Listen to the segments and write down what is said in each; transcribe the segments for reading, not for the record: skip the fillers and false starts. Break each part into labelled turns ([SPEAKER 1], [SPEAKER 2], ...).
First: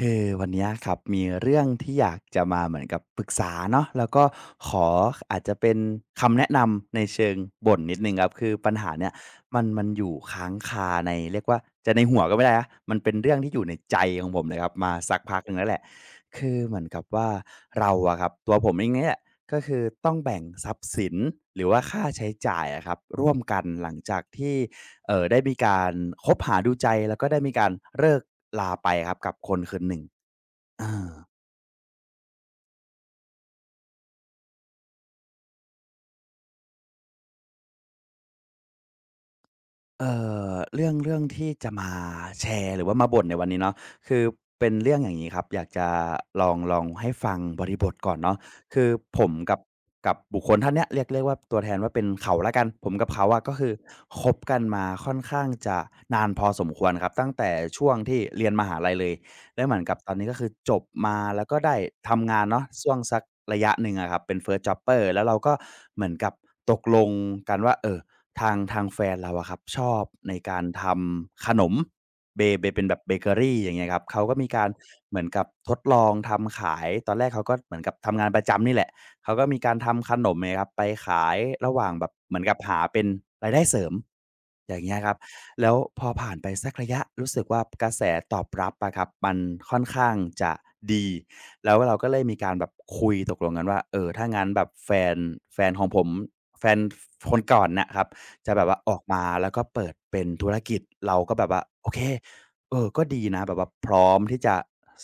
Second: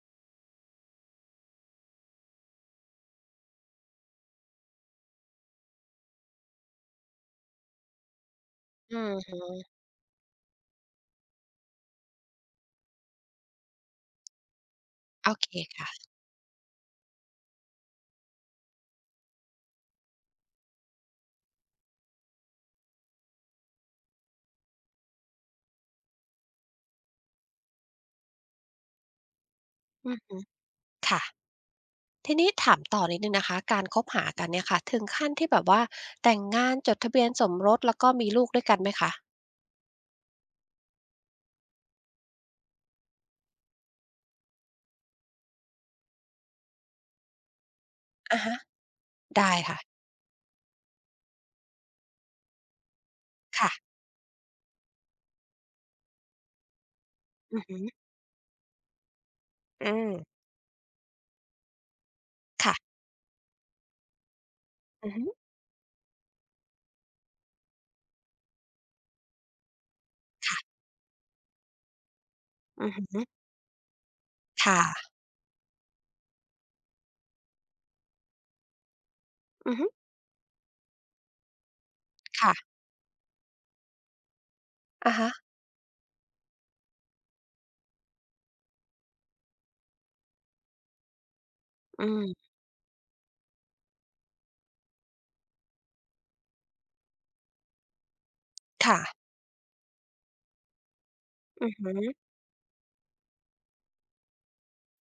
[SPEAKER 1] คือวันเนี้ยครับมีเรื่องที่อยากจะมาเหมือนกับปรึกษาเนาะแล้วก็ขออาจจะเป็นคำแนะนำในเชิงบ่นนิดนึงครับคือปัญหา
[SPEAKER 2] อื
[SPEAKER 1] เนี่
[SPEAKER 2] อ
[SPEAKER 1] ย
[SPEAKER 2] ฮึ
[SPEAKER 1] มันอยู่ค้างคาในเรียกว่าจะในหัวก็ไม่ได้นะมันเป็นเรื่องที่อยู่ในใจของผมเลยครับมาสัก
[SPEAKER 2] โอ
[SPEAKER 1] พัก
[SPEAKER 2] เค
[SPEAKER 1] หนึ่งแล้วแหละ
[SPEAKER 2] ค่ะ
[SPEAKER 1] คือเหมือนกับว่าเราอะครับตัวผมเองเนี่ยก็คือต้องแบ่งทรัพย์สินหรือว่าค่าใช้จ่ายอะครับร่วมกันหลังจากที่ ได้มีการคบหาดูใจแล้วก็ได้มีการเลิกลาไปครับกับคนคนหนึ่ง
[SPEAKER 2] อืม
[SPEAKER 1] อา
[SPEAKER 2] ค่ะทีนี้ถามต่อนิดหนึ่งนะคะการคบหากันเนี่ยค่ะถึงขั้นที่แบบว่าแต่งงานจดทะเบียนสมรสแล้วก็มีลูกด้วยกันไหมคะ
[SPEAKER 1] เอ่เรื่องที่จะมาแชร์หรือว่ามาบ่นในวันนี้เนาะคือเป็นเรื่องอย่างงี้ครับอยากจะลองให้ฟังบริบทก่อนเนาะ
[SPEAKER 2] อะฮะ
[SPEAKER 1] คือผม
[SPEAKER 2] ได้
[SPEAKER 1] กับ
[SPEAKER 2] ค่ะ
[SPEAKER 1] บุคคลท่านเนี้ยเรียกว่าตัวแทนว่าเป็นเขาแล้วกันผมกับเขาอะก็คื
[SPEAKER 2] ค่ะ
[SPEAKER 1] อคบกันมาค่อนข้างจะนานพอสมควรครับตั้งแต่
[SPEAKER 2] อือฮึ
[SPEAKER 1] ช่วงที่เรียนมหาลัยเลยแล้วเหมือน
[SPEAKER 2] อื
[SPEAKER 1] กับต
[SPEAKER 2] ม
[SPEAKER 1] อนนี้ก็คือจบมาแล้วก็ได้ทำงานเนาะช่
[SPEAKER 2] ค่ะ
[SPEAKER 1] วงสักระยะหนึ่งอะครับเป็น First Jobber
[SPEAKER 2] อือ
[SPEAKER 1] แล้
[SPEAKER 2] ฮึ
[SPEAKER 1] วเราก็เหมือนกับตกลงกันว่าทางแฟนเราอะครับชอบในการ
[SPEAKER 2] ค่ะ
[SPEAKER 1] ทำขนมเป็น
[SPEAKER 2] อือ
[SPEAKER 1] แบ
[SPEAKER 2] ฮ
[SPEAKER 1] บเบ
[SPEAKER 2] ึ
[SPEAKER 1] เกอรีอย่างเงี้ยครับเขาก็มีการ
[SPEAKER 2] ค่ะ
[SPEAKER 1] เหมือนกับทดลองทำขายตอนแรกเขาก็เหมือนกับทำงานประจำนี่แหละเขาก็มีกา
[SPEAKER 2] อื
[SPEAKER 1] ร
[SPEAKER 2] อฮึ
[SPEAKER 1] ทำขนมเนี่ยครับไปขายระหว่างแบบเหมือนกับ
[SPEAKER 2] ค่ะ
[SPEAKER 1] หาเป็นรายได้เสริมอย่างเงี้ยค
[SPEAKER 2] อะ
[SPEAKER 1] รับ
[SPEAKER 2] ฮะ
[SPEAKER 1] แล้วพอผ่านไปสักระยะรู้สึกว่ากระแสตอบรับอะครับมันค่อนข้างจะดีแล้วเรา
[SPEAKER 2] อื
[SPEAKER 1] ก็เลยมี
[SPEAKER 2] ม
[SPEAKER 1] การแบบคุยตกลงกันว่าเออถ้างั้นแบบแฟนแฟนของผมแฟนคนก่อนน่ะครับ จะแบบว่าออกมา
[SPEAKER 2] ค่ะ
[SPEAKER 1] แล้วก็เปิดเป็นธุรกิจเราก็แบบว่า
[SPEAKER 2] อือ
[SPEAKER 1] โอ
[SPEAKER 2] ฮึ
[SPEAKER 1] เคเออก็ดีนะแบบว่าพร้อมที่จะ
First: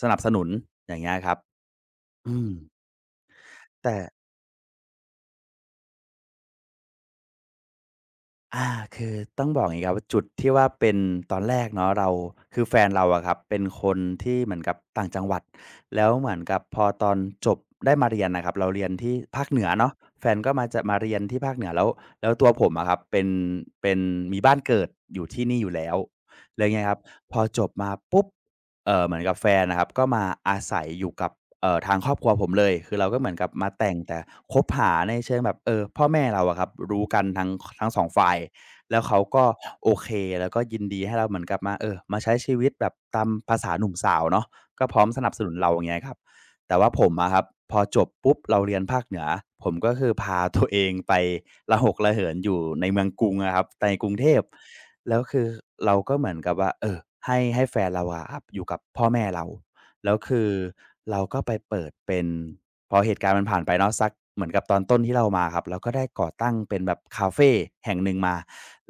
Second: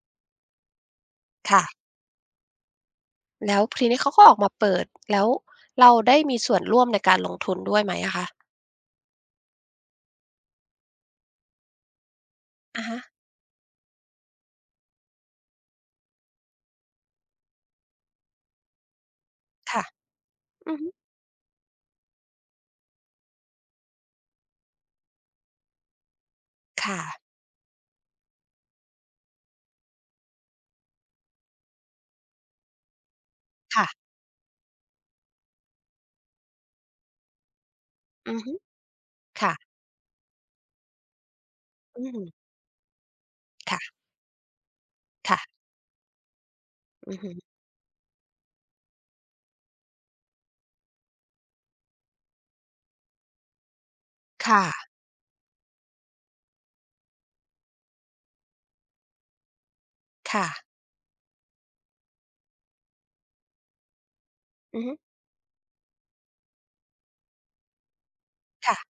[SPEAKER 1] สนับสนุนอย่างเงี้ยครับ
[SPEAKER 2] ค่ะ
[SPEAKER 1] อืม
[SPEAKER 2] แล้วที
[SPEAKER 1] แต่
[SPEAKER 2] นี้เขาก็ออกมาเปิดแล้วเราได้มีส่วนร่วมในการลงทุนด้วยไหมอะคะ
[SPEAKER 1] อาคือต้องบอกอย่างงี้ครับว่าจุดที่ว่าเป็นตอนแรกเนาะเราคือแฟ
[SPEAKER 2] อะ
[SPEAKER 1] น
[SPEAKER 2] ฮะ
[SPEAKER 1] เราอะครับเป็นคนที่เหมือนกับต่างจังหวัดแล้วเหมือนกับพอตอนจบได้มาเรียนน่ะครับเราเรียนที่ภาคเหนือ
[SPEAKER 2] ค่ะ
[SPEAKER 1] เนาะแฟนก็มา
[SPEAKER 2] อือ
[SPEAKER 1] จะ
[SPEAKER 2] ฮึ
[SPEAKER 1] มาเรียนที่ภาคเหนือแล้วแล้วตัวผมอะครับเป็นมีบ้านเกิดอยู่ที่นี่อยู่แล้วแล้วเงี้ยครับ
[SPEAKER 2] ค่ะ
[SPEAKER 1] พอจบมาปุ๊บเหมือนกับแฟนน่ะครับก็มาอาศัยอยู่กับ ทางครอบครัวผมเลยคือเราก็เหมือนกับมาแต่ง
[SPEAKER 2] ค่ะ
[SPEAKER 1] แต่คบหาในเชิงแบบเออพ่อแม่เราอะครับรู้กันทั้ง2ฝ่า
[SPEAKER 2] อื
[SPEAKER 1] ย
[SPEAKER 2] อฮึ
[SPEAKER 1] แล้วเขาก็
[SPEAKER 2] ค่ะ
[SPEAKER 1] โอเคแล้วก็ยินดีให้เราเหมือนกับมาเออ
[SPEAKER 2] อืม
[SPEAKER 1] มาใช้ชีวิตแบบตามภาษาหนุ่ม
[SPEAKER 2] ค่ะ
[SPEAKER 1] สาวเนาะก็พร้อมสนับสนุน
[SPEAKER 2] ค่ะ
[SPEAKER 1] เราอย่างเงี้ยครับแต่ว่าผม
[SPEAKER 2] อือฮึ
[SPEAKER 1] อะครับพอจบปุ๊บเราเรียนภาคเหนือผมก็คือพาตัวเองไประหกระเหินอยู่ในเมืองกรุงอะครับในกรุงเทพ
[SPEAKER 2] ค่ะ
[SPEAKER 1] แล้วคือเราก็เหมือนกับว่าเออให้แฟนเราอะครับอยู่กับพ่อแม่เรา แล้วคื
[SPEAKER 2] ค่ะ
[SPEAKER 1] อเราก็ไปเปิดเป็นพอเหตุการณ์มันผ่านไปเนาะสักเหมือนกับตอ
[SPEAKER 2] อื
[SPEAKER 1] น
[SPEAKER 2] อฮึ
[SPEAKER 1] ต้นที่เรามาครับเราก็ได้ก่อตั้งเป็นแบบคาเฟแห่งหนึ่งมา
[SPEAKER 2] ค่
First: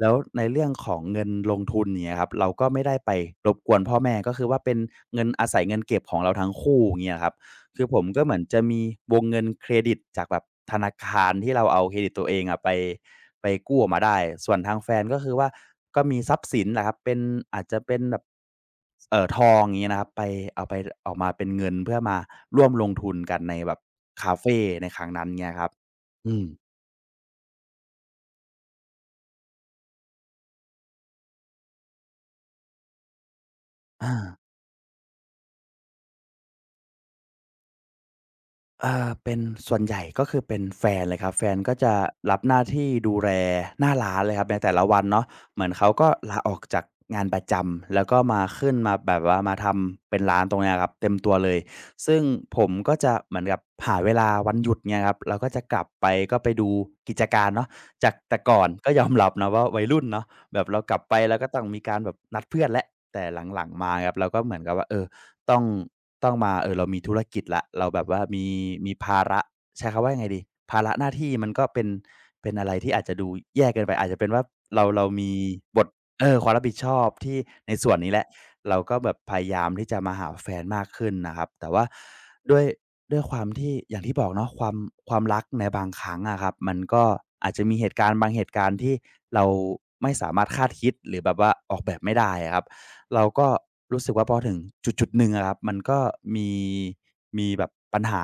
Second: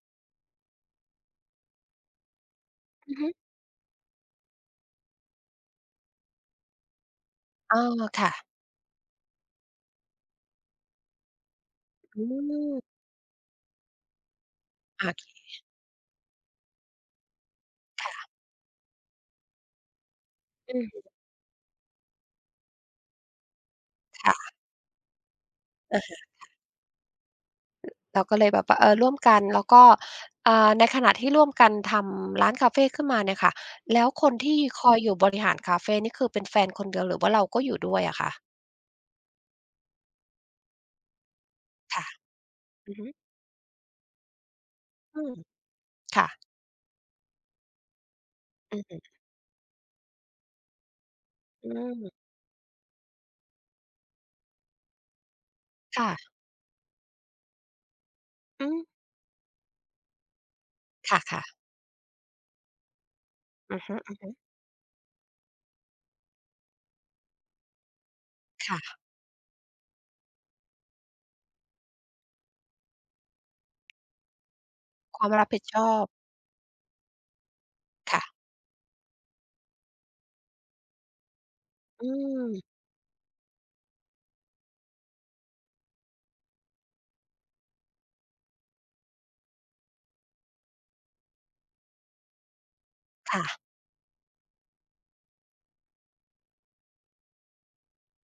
[SPEAKER 1] แล้วในเรื่องของเงินลงทุนเนี่ยครับเราก็ไม่ได้ไป
[SPEAKER 2] อือฮึ
[SPEAKER 1] รบกวนพ่อแม่ก็คือว่าเป็นเงินอาศัยเงินเก็บของเราทั้งคู่อย่างเงี้ยครับ
[SPEAKER 2] อ๋อ
[SPEAKER 1] คือผมก็เห
[SPEAKER 2] ค่ะ
[SPEAKER 1] มือนจะมีวงเงินเครดิตจากแบบธนาคารที่เราเอาเครดิต
[SPEAKER 2] อื
[SPEAKER 1] ตัวเองอะไป
[SPEAKER 2] ม
[SPEAKER 1] กู้ออกมาได้ส่วนทางแฟน
[SPEAKER 2] โอ
[SPEAKER 1] ก็คือ
[SPEAKER 2] เค
[SPEAKER 1] ว่าก็มีทรัพย์สินแหละครับเป็นอาจจะเป็น
[SPEAKER 2] ค่ะ
[SPEAKER 1] แบบทองอย่างงี้นะครับไปเอาไป
[SPEAKER 2] อืม
[SPEAKER 1] ออกมาเป็นเงินเพื่อมาร่วมลงทุนกันในแบบคาเฟ
[SPEAKER 2] ค่ะ
[SPEAKER 1] ในครั้งนั้นเงี้ยครับ
[SPEAKER 2] อะฮะ
[SPEAKER 1] อืม
[SPEAKER 2] เราก็เลยแบบว่าเออร่วมกันแล้วก็ในขณะที่ร่วมกันทำร้านคาเฟขึ้นมาเนี่ยค่ะแล้ว
[SPEAKER 1] อา
[SPEAKER 2] คนที่คอยอยู่บริหารคาเฟนี่คือเป็นแฟนคนเดียวหรือว่าเราก็อยู่ด้วยอะคะ
[SPEAKER 1] เป็นส่วนใหญ่ก็คือเป็นแฟนเลยครับแฟนก็จะ
[SPEAKER 2] ค่ะ
[SPEAKER 1] รับหน้าที่
[SPEAKER 2] อือฮึ
[SPEAKER 1] ดูแลหน้าร้านเลยครับในแต่ละวัน
[SPEAKER 2] อื
[SPEAKER 1] เนาะ
[SPEAKER 2] ม
[SPEAKER 1] เหมือนเขาก็
[SPEAKER 2] ค่ะ
[SPEAKER 1] ลาออกจากงานประจำแล้วก็มาขึ้น
[SPEAKER 2] อือ
[SPEAKER 1] มา
[SPEAKER 2] ฮึ
[SPEAKER 1] แบบว่ามาทำเป็นร้านตรงเนี้ยครับเต็มตัวเลย
[SPEAKER 2] อื
[SPEAKER 1] ซึ่ง
[SPEAKER 2] ม
[SPEAKER 1] ผมก็จะเหมือนกับหาเวลาวันหยุดเนี่ยครับเราก็จะกลับไป
[SPEAKER 2] ค่ะ
[SPEAKER 1] ก็ไปดูกิจการเนาะจากแต่ก่อน
[SPEAKER 2] อืม
[SPEAKER 1] ก็ยอมรับนะว่าวัยรุ่นเนาะแบบเรากลับไปเรา
[SPEAKER 2] ค่ะ
[SPEAKER 1] ก็ต้องมีการแบบนัดเพื่อนแล้วแต่หลัง
[SPEAKER 2] ๆอือ
[SPEAKER 1] ๆมา
[SPEAKER 2] ฮึ
[SPEAKER 1] ครั
[SPEAKER 2] อื
[SPEAKER 1] บเรา
[SPEAKER 2] อ
[SPEAKER 1] ก็เหมือนกับว่าเออ ต้องต้องมาเรามีธุรกิจแล้วเราแบบว่ามีมี
[SPEAKER 2] ค่ะ
[SPEAKER 1] ภาระใช้คำว่ายังไงดีภาระหน้าที่มันก็เป็นเป็นอะไรที่อาจจะดูแย่เกินไปอาจจะเป็นว่าเราเรา
[SPEAKER 2] ควา
[SPEAKER 1] มี
[SPEAKER 2] มรับผิดช
[SPEAKER 1] บท
[SPEAKER 2] อบ
[SPEAKER 1] ความรับผิดชอบที่ในส่วนนี้แห
[SPEAKER 2] ค่ะ
[SPEAKER 1] ละเราก็แบบพยายามที่จะมาหาแฟนมากขึ้นนะครับแต่ว่า
[SPEAKER 2] อื
[SPEAKER 1] ด้วย
[SPEAKER 2] ม
[SPEAKER 1] ด้วยความที่อย่างที่บอกเนาะความความรักในบางครั้งอะครับมันก็อาจจะมีเหตุการณ์บางเหตุการณ์ที่เราไม่สามารถคาดคิดหรือแบบว่าออกแบบไม่ได้อะครับ เรา
[SPEAKER 2] ค่ะ
[SPEAKER 1] ก็รู้สึกว่าพอถึงจุดๆหนึ่งอะครับมันก็มีมีแบบปัญหา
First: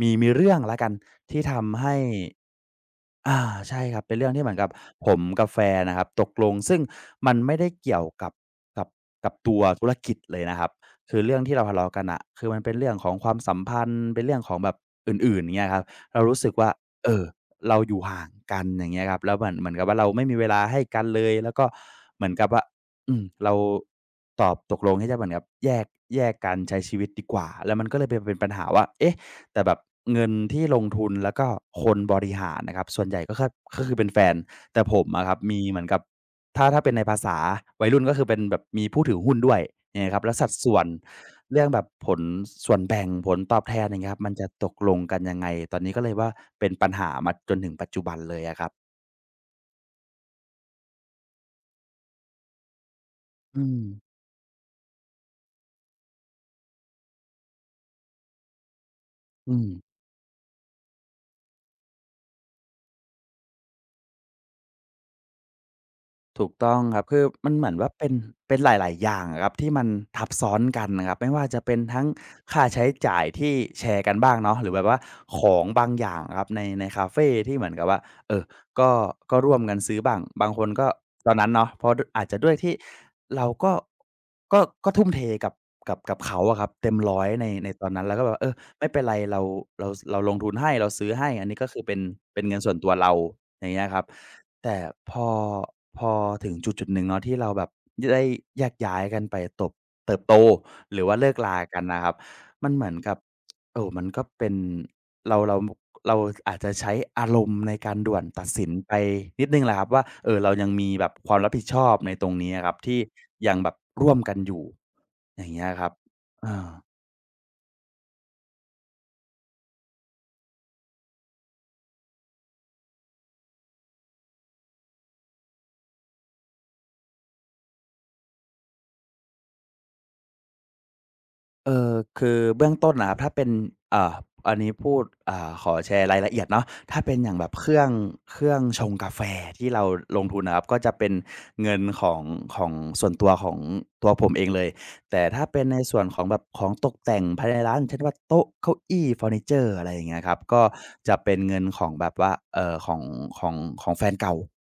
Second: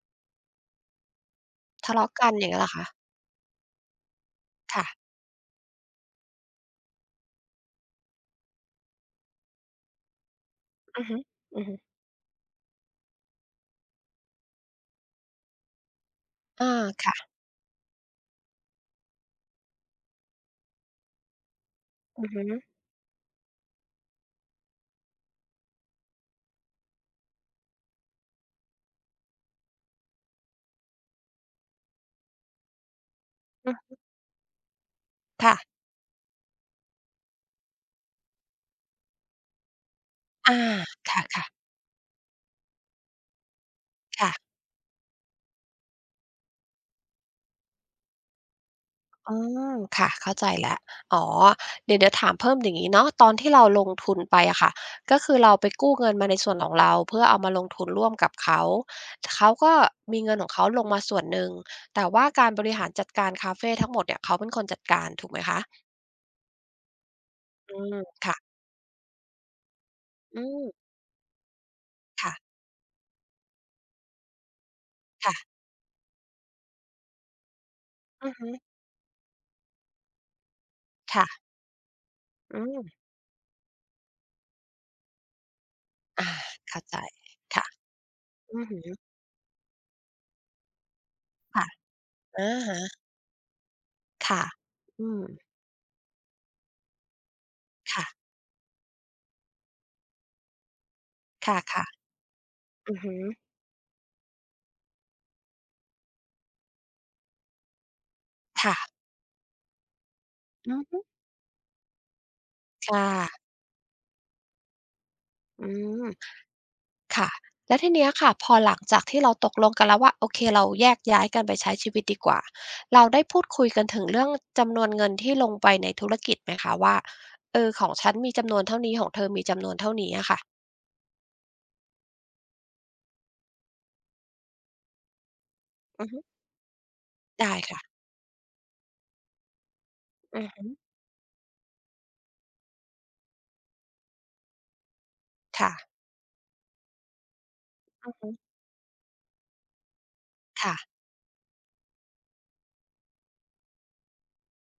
[SPEAKER 1] มีมีเรื่องแล้วกันที่ทำ
[SPEAKER 2] ทะ
[SPEAKER 1] ให้
[SPEAKER 2] เลาะกันอย่างเงี้ยเหรอคะ
[SPEAKER 1] อาใช่ครับเป็นเรื่องที่เหมือนกับ
[SPEAKER 2] ค่ะ
[SPEAKER 1] ผมกับแฟนนะครับตกลงซึ่งมันไม่ได้เกี่ยวกับกับกับตัวธุรกิจเลยนะครับ
[SPEAKER 2] อือ
[SPEAKER 1] คื
[SPEAKER 2] ฮึ
[SPEAKER 1] อเรื่องที่
[SPEAKER 2] อื
[SPEAKER 1] เรา
[SPEAKER 2] อ
[SPEAKER 1] ทะ
[SPEAKER 2] ฮึ
[SPEAKER 1] เลาะกันน่ะคือมันเป็นเรื่องของความสัมพันธ์เป็นเรื่องของแบบอื่นๆอย่างเงี้ยครับเรารู้สึกว่า
[SPEAKER 2] อาค่ะ
[SPEAKER 1] เอ่อเราอยู่ห่างกันอย่างเงี้ยครับแล้วเหมือนเหมือนกับว่าเราไม่มีเวลาให้กันเลยแล้วก็เห
[SPEAKER 2] อื
[SPEAKER 1] มือ
[SPEAKER 2] อ
[SPEAKER 1] น
[SPEAKER 2] ฮึ
[SPEAKER 1] กับว่าเราตอบตกลงที่จะเหมือนกับแยกแยกกันใช้ชีวิตดีกว่าแล้วมันก็เลยไปเป็นปัญหาว่าเอ๊ะ แต่แบบเงินที่ลงทุนแล้วก็คนบริหารนะครับส่วนใหญ่ก็แค่
[SPEAKER 2] อื
[SPEAKER 1] ก็คื
[SPEAKER 2] อ
[SPEAKER 1] อเป็นแฟนแต่ผมอะครับมี
[SPEAKER 2] ค่ะ
[SPEAKER 1] เหมือนกับถ้าถ้าเป็นในภาษาวัยรุ่นก็คือเป็นแบบมีผู้ถือหุ้นด้วยอย่างเงี้ยครับแล้วสัด
[SPEAKER 2] อา
[SPEAKER 1] ส่วน
[SPEAKER 2] ค่ะ
[SPEAKER 1] เรื่องแบบผลส่วนแบ่งผลตอบแทนอย่างเงี้ยครั
[SPEAKER 2] ๆ
[SPEAKER 1] บมั
[SPEAKER 2] ค่ะ
[SPEAKER 1] นจะตกลงกันยังไงตอนนี้ก็เลยว่าเป็นปัญหามาจนถึงปัจจุบันเลยอะครับ
[SPEAKER 2] อืมค่ะเข้าใจแล้วอ๋อเดี๋ยวเดี๋ยวถามเพิ่มอย่างงี้เนาะตอนที่
[SPEAKER 1] อื
[SPEAKER 2] เรา
[SPEAKER 1] ม
[SPEAKER 2] ลงทุนไปอะค่ะก็คือเราไปกู้เงินมาในส่วนของเราเพื่อเอามาลงทุนร่วมกับเขาเขา
[SPEAKER 1] อืม
[SPEAKER 2] ก็มีเงินของเขาลงมาส่วนหนึ่งแต่ว่าการบริหารจัดการคาเฟทั้งหมดเนี่ยเขาเป็นคนจัดการถูกไหมคะ
[SPEAKER 1] ถูกต้องครับคือมันเหมือ
[SPEAKER 2] อื
[SPEAKER 1] นว่า
[SPEAKER 2] ม
[SPEAKER 1] เป็น
[SPEAKER 2] ค่ะ
[SPEAKER 1] เป็นหลายๆอย่างอะครับที่มันทับ
[SPEAKER 2] อื
[SPEAKER 1] ซ้อน
[SPEAKER 2] ม
[SPEAKER 1] กันนะครับไม่ว่าจะเป็นทั้ง
[SPEAKER 2] ค่ะ
[SPEAKER 1] ค่าใช้จ่ายที่แชร์กันบ้างเนาะหรือแบบว่าข
[SPEAKER 2] ค่ะ
[SPEAKER 1] องบางอย่างอะครับในในคาเฟที่เหมือนกับว่า
[SPEAKER 2] อือ
[SPEAKER 1] เอ่อ
[SPEAKER 2] ฮึ
[SPEAKER 1] ก็ก็ร่วมกันซื้อบ้างบางคนก็ตอน
[SPEAKER 2] ค่ะ
[SPEAKER 1] นั้นเนาะเพราะดอาจจะด้วย
[SPEAKER 2] อื
[SPEAKER 1] ที่
[SPEAKER 2] ม
[SPEAKER 1] เราก็ก็ก็ทุ่มเทกับกับกับ
[SPEAKER 2] อา
[SPEAKER 1] เขาอะครับ
[SPEAKER 2] เข้า
[SPEAKER 1] เต็ม
[SPEAKER 2] ใจ
[SPEAKER 1] ร้อยใน
[SPEAKER 2] ค่ะ
[SPEAKER 1] ในตอนนั้นเราก็แบบ
[SPEAKER 2] อือฮึ
[SPEAKER 1] ไม่เป็นไรเราเราสเราลงทุนให้เราซื้อให้อันนี้
[SPEAKER 2] ค่ะ
[SPEAKER 1] ก็คือเป็นเป็น
[SPEAKER 2] อะ
[SPEAKER 1] เงินส่วน
[SPEAKER 2] ฮะ
[SPEAKER 1] ตัวเราอย่างเงี้ยครับ
[SPEAKER 2] ค่ะ
[SPEAKER 1] แต่
[SPEAKER 2] อื
[SPEAKER 1] พ
[SPEAKER 2] ม
[SPEAKER 1] อพอถึงจุดๆหนึ่งเนาะที่เราแบบได้
[SPEAKER 2] ค่ะ
[SPEAKER 1] แยกย้ายกันไปตบเติบโตหรือว่าเลิก
[SPEAKER 2] ค
[SPEAKER 1] ลากัน
[SPEAKER 2] ่ะ
[SPEAKER 1] นะครับมันเห
[SPEAKER 2] ๆ
[SPEAKER 1] มือน
[SPEAKER 2] อือ
[SPEAKER 1] กั
[SPEAKER 2] ฮึ
[SPEAKER 1] บมันก็เป็นเราเราเราอาจจะใช้อารมณ์ในการด่วนตัดสิน
[SPEAKER 2] ค่ะ
[SPEAKER 1] ไปนิดหนึ่งแหละครับว่าเรายัง
[SPEAKER 2] อื
[SPEAKER 1] มี
[SPEAKER 2] อึ
[SPEAKER 1] แบบความรับผิดชอบในตรงนี้อะครับที่
[SPEAKER 2] ค่ะ
[SPEAKER 1] ยังแบบร่วมกันอยู่อย่างเงี้
[SPEAKER 2] อื
[SPEAKER 1] ยครับ
[SPEAKER 2] ม
[SPEAKER 1] เออ
[SPEAKER 2] ค่ะแล้วทีเนี้ยค่ะ พอหลังจากที่เราตกลงกันแล้วว่าโอเคเราแยกย้ายกันไปใช้ชีวิตดีกว่า เราได้พูดคุยกันถึงเรื่องจำนวนเงินที่ลงไปในธุรกิจไหมคะว่าเออของฉันมีจำนวนเท่านี้ของเธอมีจำนวนเท่านี้อะค่ะ
[SPEAKER 1] เออคือเบื้องต้นนะครับถ้าเป็นอ่าอันนี้พูดขอแช
[SPEAKER 2] อื
[SPEAKER 1] ร์
[SPEAKER 2] อ
[SPEAKER 1] รา
[SPEAKER 2] ฮึ
[SPEAKER 1] ยละเอียดเนาะถ้าเป็นอย่างแบบ
[SPEAKER 2] ได้
[SPEAKER 1] เค
[SPEAKER 2] ค่ะ
[SPEAKER 1] รื่องเครื่องชงกาแฟที่เราลงทุ
[SPEAKER 2] อื
[SPEAKER 1] น
[SPEAKER 2] อ
[SPEAKER 1] นะครับ
[SPEAKER 2] ฮึ
[SPEAKER 1] ก็จะเป็นเงินของของส่วนตัวของตัวผมเองเลยแต่ถ้าเป็น
[SPEAKER 2] ค่ะ
[SPEAKER 1] ในส่วนของแบบของตกแต่งภายในร้านเช่น
[SPEAKER 2] อื
[SPEAKER 1] ว่า
[SPEAKER 2] อฮึ
[SPEAKER 1] โต๊ะเก้าอี้เฟอร์นิเจอร์อะไรอย่างเงี้ยครับก็
[SPEAKER 2] ค่ะ
[SPEAKER 1] จะเป็นเงินของแบบว่าของของของแฟนเก่า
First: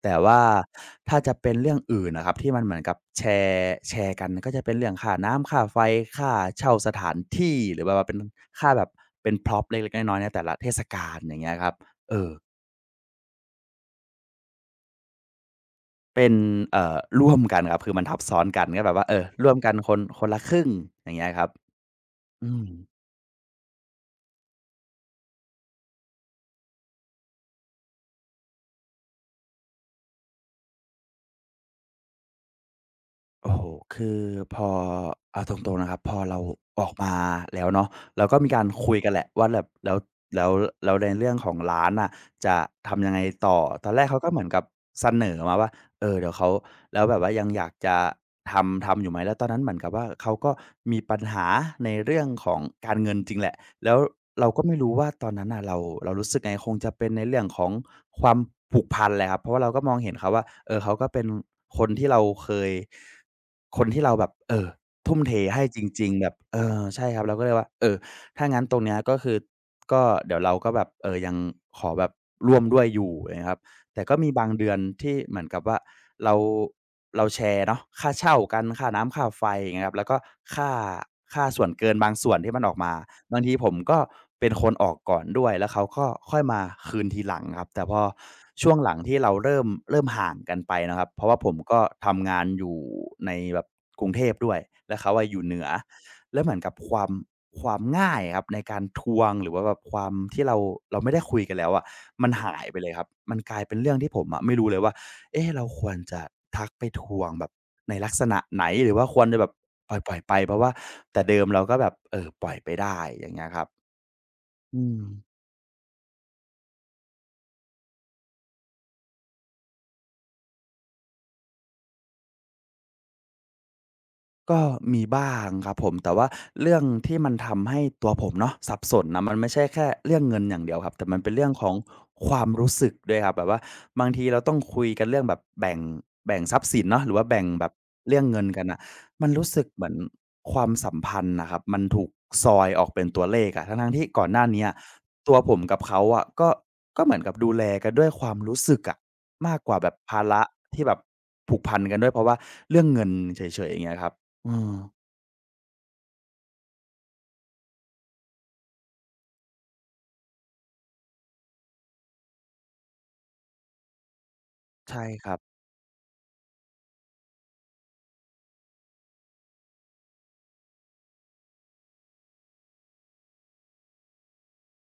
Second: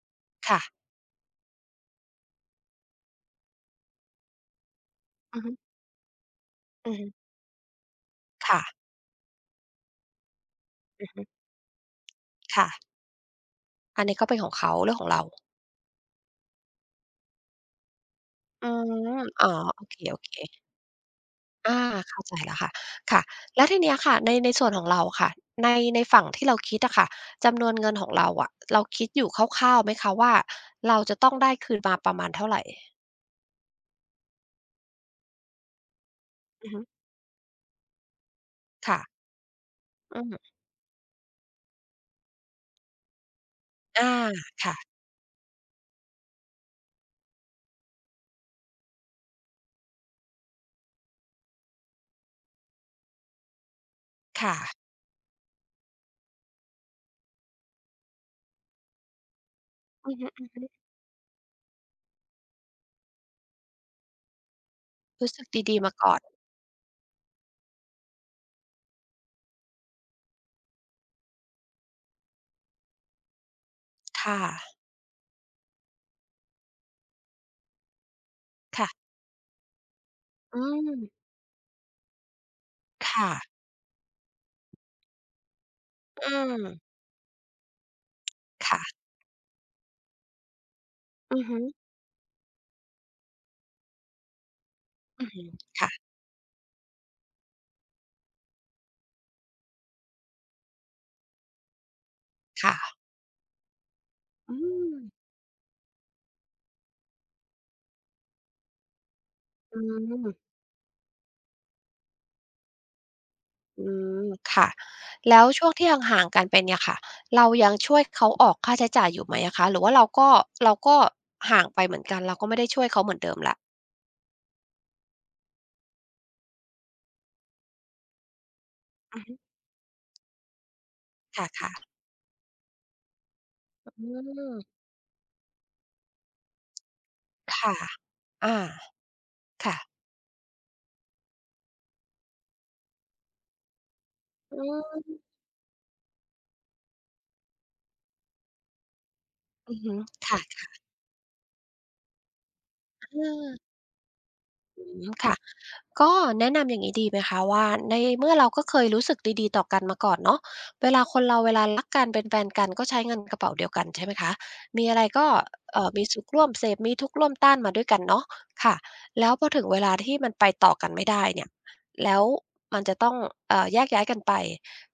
[SPEAKER 1] แต่ว่า
[SPEAKER 2] ค่ะ
[SPEAKER 1] ถ้าจะเป็นเรื่องอื่นน่ะครับที่มันเหมือนกับแชร์แชร์กันก็จะเป็นเรื่องค่า
[SPEAKER 2] อือ
[SPEAKER 1] น้ำ
[SPEAKER 2] ฮึ
[SPEAKER 1] ค่าไฟค่าเช่าส
[SPEAKER 2] อือฮึ
[SPEAKER 1] ถานที่หรือแบบว่าเป็น
[SPEAKER 2] ค่ะ
[SPEAKER 1] ค่าแบบเป็น Prop เล็กๆน้อยๆในแต่ละเทศ
[SPEAKER 2] อื
[SPEAKER 1] กา
[SPEAKER 2] อ
[SPEAKER 1] ล
[SPEAKER 2] ฮึ
[SPEAKER 1] อย่างเงี้ยครับเออ
[SPEAKER 2] ค่ะอันนี้ก็เป็นของเขาเรื่องของเรา
[SPEAKER 1] เป็นร่วมกันครับคือมันทับซ้อนกั
[SPEAKER 2] อื
[SPEAKER 1] นก็แบบว่า
[SPEAKER 2] มอ๋อ
[SPEAKER 1] ร่วมกัน
[SPEAKER 2] โอ
[SPEAKER 1] ค
[SPEAKER 2] เ
[SPEAKER 1] นคน
[SPEAKER 2] ค
[SPEAKER 1] ละครึ่
[SPEAKER 2] ๆ
[SPEAKER 1] งอย่างเงี้ยครับ
[SPEAKER 2] อาเข้าใจ
[SPEAKER 1] อื
[SPEAKER 2] แล้ว
[SPEAKER 1] ม
[SPEAKER 2] ค่ะค่ะแล้วทีเนี้ยค่ะในส่วนของเราค่ะในฝั่งที่เราคิดอะค่ะจำนวนเงินของเราอะเราคิดอยู่คร่าวๆไหมคะว่าเราจะต้องได้คืนมาประมาณเท่าไร
[SPEAKER 1] โอ้โหคือพอเอาตรงๆนะครับพอเรา
[SPEAKER 2] อือฮึ
[SPEAKER 1] ออกมาแล้วเนาะเราก็มีการคุย
[SPEAKER 2] ค่ะ
[SPEAKER 1] กันแหละว่าแบบแล้ว
[SPEAKER 2] อื
[SPEAKER 1] แล้ว
[SPEAKER 2] ม
[SPEAKER 1] แล้วในเรื่องของร้านน่ะจะทำยังไงต่อตอนแร
[SPEAKER 2] อา
[SPEAKER 1] กเขาก็เหมือนกับ
[SPEAKER 2] ค่ะ
[SPEAKER 1] เสนอมาว่าเดี๋ยวเขาแล้วแบบว่ายังอยากจะทำทำอยู่ไหมแล้วตอนนั้นเหมือนกับว่าเขาก็มีปัญหาในเรื่องของการเงินจริงแหละแล้วเราก็ไม่
[SPEAKER 2] ค่ะ
[SPEAKER 1] รู้ว่าตอนนั้นน่ะเราเรารู้สึกไงคงจะเป็นในเรื่องของความผูกพันแหละครับเพราะว่าเราก็มอง
[SPEAKER 2] อื
[SPEAKER 1] เห็น
[SPEAKER 2] อฮ
[SPEAKER 1] เขาว่า
[SPEAKER 2] ึ
[SPEAKER 1] เขาก็เป็นคนที่เราเคย คนที่เราแบบทุ่ม
[SPEAKER 2] รู้
[SPEAKER 1] เท
[SPEAKER 2] สึก
[SPEAKER 1] ให้
[SPEAKER 2] ดี
[SPEAKER 1] จ
[SPEAKER 2] ๆมา
[SPEAKER 1] ริง
[SPEAKER 2] ก่อน
[SPEAKER 1] ๆแบบใช่ครับเราก็เลยว่าถ้างั้นตรงเนี้ยก็คือก็เดี๋ยวเราก็แบบยังขอแบบร่วมด้วยอยู่อย่างเงี้ยครับ แต่ก็มี
[SPEAKER 2] ค่ะ
[SPEAKER 1] บางเดือนที่เหมือนกับว่าเราเราแชร์เนาะค่าเช่ากันค่า
[SPEAKER 2] ค่ะ
[SPEAKER 1] น้ำค่าไฟอย่างเงี้ยครับแล้วก็
[SPEAKER 2] อื
[SPEAKER 1] ค่า
[SPEAKER 2] ม
[SPEAKER 1] ค่าส่วนเกินบางส่วนที่มันออกมา
[SPEAKER 2] ค่ะ
[SPEAKER 1] บางทีผมก็เป็นคนออกก่อนด้วยแล้วเขาก็
[SPEAKER 2] อื
[SPEAKER 1] ค่อยมา
[SPEAKER 2] ม
[SPEAKER 1] คืนทีหลังครับแต่พอช่วงหลัง
[SPEAKER 2] ค่ะ
[SPEAKER 1] ที่เราเริ่มห่างกันไปนะครับเพราะว่า
[SPEAKER 2] อือ
[SPEAKER 1] ผม
[SPEAKER 2] ฮึ
[SPEAKER 1] ก็ทำงานอยู่ในแบบกรุงเทพด้วยแล้วเขา
[SPEAKER 2] อื
[SPEAKER 1] อะ
[SPEAKER 2] อ
[SPEAKER 1] อยู่
[SPEAKER 2] ฮึ
[SPEAKER 1] เหนือ
[SPEAKER 2] ค่ะ
[SPEAKER 1] แล้วเหมือนกับความความง่ายอะครับในการทวงหรือว่าแบบความที่เราไม่ได้คุยกันแล้วอะมันหายไปเลยครั
[SPEAKER 2] ค่ะ
[SPEAKER 1] บมันกลายเป็นเรื่องที่ผมอะไม่
[SPEAKER 2] อื
[SPEAKER 1] รู้เลยว่า
[SPEAKER 2] ม
[SPEAKER 1] เอ๊ะเราควรจะทักไปทวงแบบในลักษณะไหนหรือว่าควรจะแบบ
[SPEAKER 2] อื
[SPEAKER 1] ปล่อยๆไป
[SPEAKER 2] ม
[SPEAKER 1] เพราะว่าแต่เดิมเราก็แบบปล่อยไปได้อย่างเงี้ยครับ
[SPEAKER 2] อืมค่ะ
[SPEAKER 1] อืม
[SPEAKER 2] แล้วช่วงที่ห่างๆกันไปเนี่ยค่ะเรายังช่วยเขาออกค่าใช้จ่ายอยู่ไหมอะคะหรือว่าเราก็เราก็ห่างไปเหมือนกันเราก็ไม่ได้ช่วยเขาเหมือนเดิมแล้ว
[SPEAKER 1] ก็มีบ้างครับผมแต่ว่าเรื่องที่มันทำให้ตัวผมเนาะสับสน
[SPEAKER 2] อือ
[SPEAKER 1] นะมั
[SPEAKER 2] ฮึ
[SPEAKER 1] นไม่ใช่แค่เรื่องเงินอย่างเดียวครับแต่มันเป็นเรื่องขอ
[SPEAKER 2] ค่ะ
[SPEAKER 1] งความรู้สึกด้วยครับแบบว่า
[SPEAKER 2] ๆอื
[SPEAKER 1] บางทีเราต้อง
[SPEAKER 2] ม
[SPEAKER 1] คุยกันเรื่องแบบแบ่งทรัพย์สินเนาะหรือว่าแบ่งแบบ
[SPEAKER 2] ค่ะ
[SPEAKER 1] เรื่องเงิน
[SPEAKER 2] อา
[SPEAKER 1] กันน่ะมันรู้สึก
[SPEAKER 2] ค่ะ
[SPEAKER 1] เหมือนความสัมพันธ์น่ะครับมันถูกซอยออกเป็นตัวเลขอะทั้งๆที่ก่อนหน้า
[SPEAKER 2] อื
[SPEAKER 1] เนี้ย
[SPEAKER 2] ม
[SPEAKER 1] ตัวผมกับเขาอะก็เหมือนกับดูแลกันด้วยความรู้สึกอะมากก
[SPEAKER 2] อื
[SPEAKER 1] ว่า
[SPEAKER 2] อ
[SPEAKER 1] แบ
[SPEAKER 2] ฮึ
[SPEAKER 1] บภา
[SPEAKER 2] ค่ะ
[SPEAKER 1] ระที่แบบผูกพันกันด้วยเพราะว่าเรื่องเงิน
[SPEAKER 2] เอ
[SPEAKER 1] เฉยๆอ
[SPEAKER 2] อ
[SPEAKER 1] ย่างเงี้ยครับ เออ
[SPEAKER 2] อืมค่ะก็แนะนำอย่างนี้ดีไหมคะว่าในเมื่อเราก็เคยรู้สึกดีๆต่อกันมาก่อนเนาะเวลาคนเราเวลารักกันเป็นแฟนกันก็ใช้เงินกระเป๋าเดียวกันใช่ไหมคะมีอะ
[SPEAKER 1] ใช่
[SPEAKER 2] ไรก็
[SPEAKER 1] ครับ
[SPEAKER 2] มีสุขร่วมเสพมีทุกข์ร่วมต้านมาด้วยกันเนาะค่ะแล้วพอถึงเวลาที่มันไปต่อกันไม่ได้เนี่ยแล้วมันจะต้องแยกย้ายกันไป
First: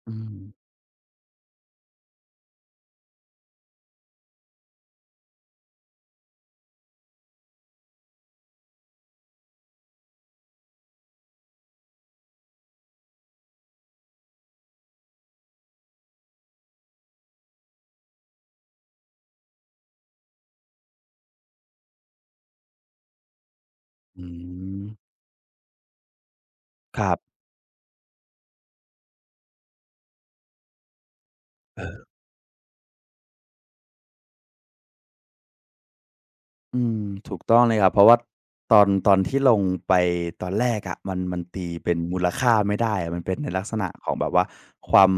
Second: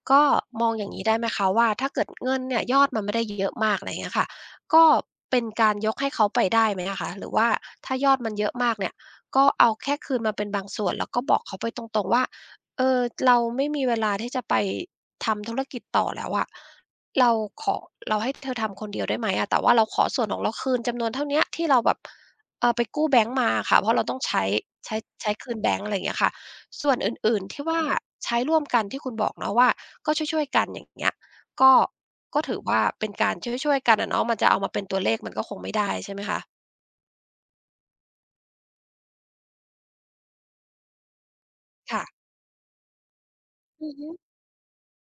[SPEAKER 1] อื
[SPEAKER 2] ก็
[SPEAKER 1] ม
[SPEAKER 2] มองอย่างนี้ได้ไหมคะว่าถ้าเกิดเงินเนี่ยยอดมันไม่ได้เยอะมากอะไรอย่างเงี้ยค่ะก็เป็นการยกให้เขาไปได้ไหมอะคะหรือว่าถ้ายอดมันเยอะมากเนี่ย ก็เอาแค่คืนมาเป็นบางส่วนแล้วก็บอกเขาไปตรงๆว่าเออเราไม่มีเวลาที่จะไปทำธุรกิจต่อแล้วอะเราขอเราให้เธอทำคนเดียวได้ไหมอะแต่ว่าเราขอส่วนของเราคืนจำนวนเท่าเนี้ยที่เราแบบไปกู้แบงก์มาอะค่ะเพราะเราต้อง
[SPEAKER 1] อื
[SPEAKER 2] ใช้
[SPEAKER 1] ม
[SPEAKER 2] ใช้ใช้คืนแบงก์อะไรอย่างเงี้ยค่ะส่วน
[SPEAKER 1] ค
[SPEAKER 2] อ
[SPEAKER 1] รั
[SPEAKER 2] ื่
[SPEAKER 1] บ
[SPEAKER 2] นๆที่ว่าใช้ร่วมกันที่คุณบอกเนาะว่าก็ช่วยๆกันอย่างเงี้ยก็ถือว่าเป็นการช่วยๆกันอะเนาะมันจะเอามาเป็นตัวเลขมันก็คงไม่ได้ใช่ไหมคะ
[SPEAKER 1] อืมถูกต้องเลยครับเพราะว่าตอนที่ลงไปตอนแรกอะมันตีเป็นมู
[SPEAKER 2] ค่ะ
[SPEAKER 1] ลค่าไม่ได้อะมันเป็นในลักษณะ
[SPEAKER 2] อือ
[SPEAKER 1] ข
[SPEAKER 2] ฮึ
[SPEAKER 1] องแบบว่าความ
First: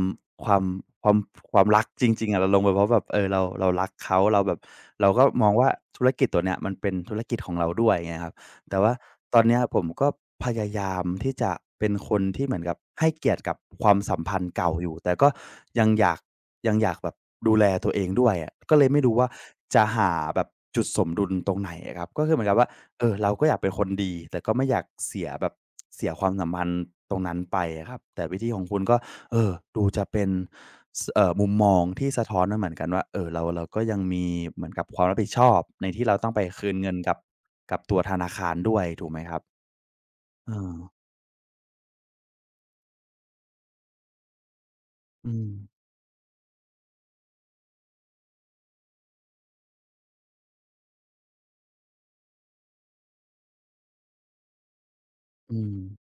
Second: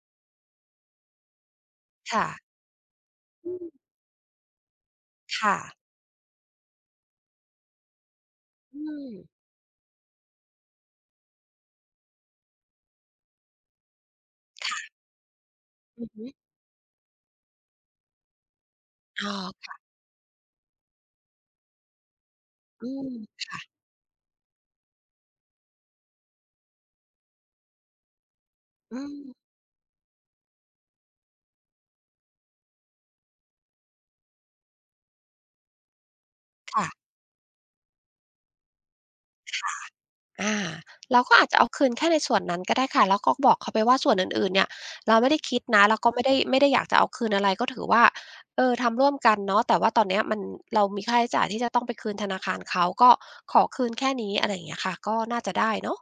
[SPEAKER 1] ความความความรักจริ
[SPEAKER 2] ค่ะ
[SPEAKER 1] งๆอะเราลงไปเพราะแบบเรา
[SPEAKER 2] อืม
[SPEAKER 1] รักเขาเราแบบเราก็มอง
[SPEAKER 2] ค่ะ
[SPEAKER 1] ว่าธุรกิจตัวเนี้ยมันเป็นธุรกิจของเราด้วยเงี้ยครับ แต่
[SPEAKER 2] อื
[SPEAKER 1] ว่า
[SPEAKER 2] ม
[SPEAKER 1] ตอนเนี้ยผมก็พยายามที่จะเป็นคนที่เหมือนกับให้เกียรติกับความสัมพันธ์เก่าอ
[SPEAKER 2] ค่ะ
[SPEAKER 1] ยู่แต่ก็ยังอ
[SPEAKER 2] อือ
[SPEAKER 1] ยาก
[SPEAKER 2] ฮึ
[SPEAKER 1] แบบดูแลตัวเองด้วยอะก็เลยไม่รู้ว่า
[SPEAKER 2] อ๋อ
[SPEAKER 1] จะหาแบบจุดสมดุลตรงไหนอะครับก็คือเหมือนกับว่า
[SPEAKER 2] อื
[SPEAKER 1] เออเราก็
[SPEAKER 2] ม
[SPEAKER 1] อยากเป็นคนดีแต่ก็ไม่อยากเสียแบบเสียความสัมพันธ์ตรงนั้นไปอะครับแต่วิธีของคุณก็
[SPEAKER 2] อืม
[SPEAKER 1] เออดูจะเป็น สเอ่อมุมมองที่สะท้อนมาเหมือนกันว่าเราก็ยังมีเหมือนกับความรับผิดชอบในที่เราต้องไปคืน
[SPEAKER 2] ค่ะ
[SPEAKER 1] เงินกับกับตัวธนาคารด้วยถูกไหมครับเอ
[SPEAKER 2] อา
[SPEAKER 1] อ
[SPEAKER 2] เราก็อาจจะเอาคืนแค่ในส่วนนั้นก็ได้ค่ะแล้วก็บอกเขาไปว่าส่วนอื่นๆเนี่ยเรา
[SPEAKER 1] อื
[SPEAKER 2] ไม่ได้คิด
[SPEAKER 1] ม
[SPEAKER 2] นะแล้วก็ไม่ได้อยากจะเอาคืนอะไรก็ถือว่าเออทำร่วมกันเนาะแต่ว่าตอนเนี้ยมันเรามีค่าใช้จ่ายที่จะต้องไปคืนธนาคารเขาก็ขอคืนแค่นี้อะไรอย่างเงี้ยค่ะก็น่าจะ
[SPEAKER 1] อื
[SPEAKER 2] ได้
[SPEAKER 1] ม
[SPEAKER 2] เนาะ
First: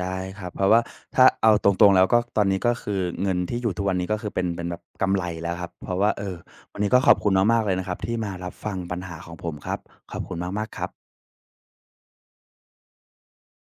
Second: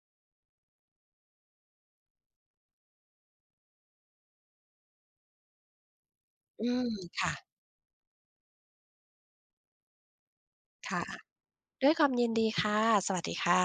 [SPEAKER 1] ได้ครับเพราะว่าถ้าเอาตรงๆแล้วก็ตอนนี้ก็คือเงินที่อยู่ทุกวันนี้ก็คือเป็นแบบกำไรแล้วครับเพราะว่า
[SPEAKER 2] อื
[SPEAKER 1] วัน
[SPEAKER 2] ม
[SPEAKER 1] นี้ก็ขอบคุ
[SPEAKER 2] ค่ะ
[SPEAKER 1] ณมากๆเลยนะครับที่มารับฟังปัญหาของผมครับขอบคุณมากๆครับ
[SPEAKER 2] ค่ะด้วยความยินดีค่ะสวัสดีค่ะ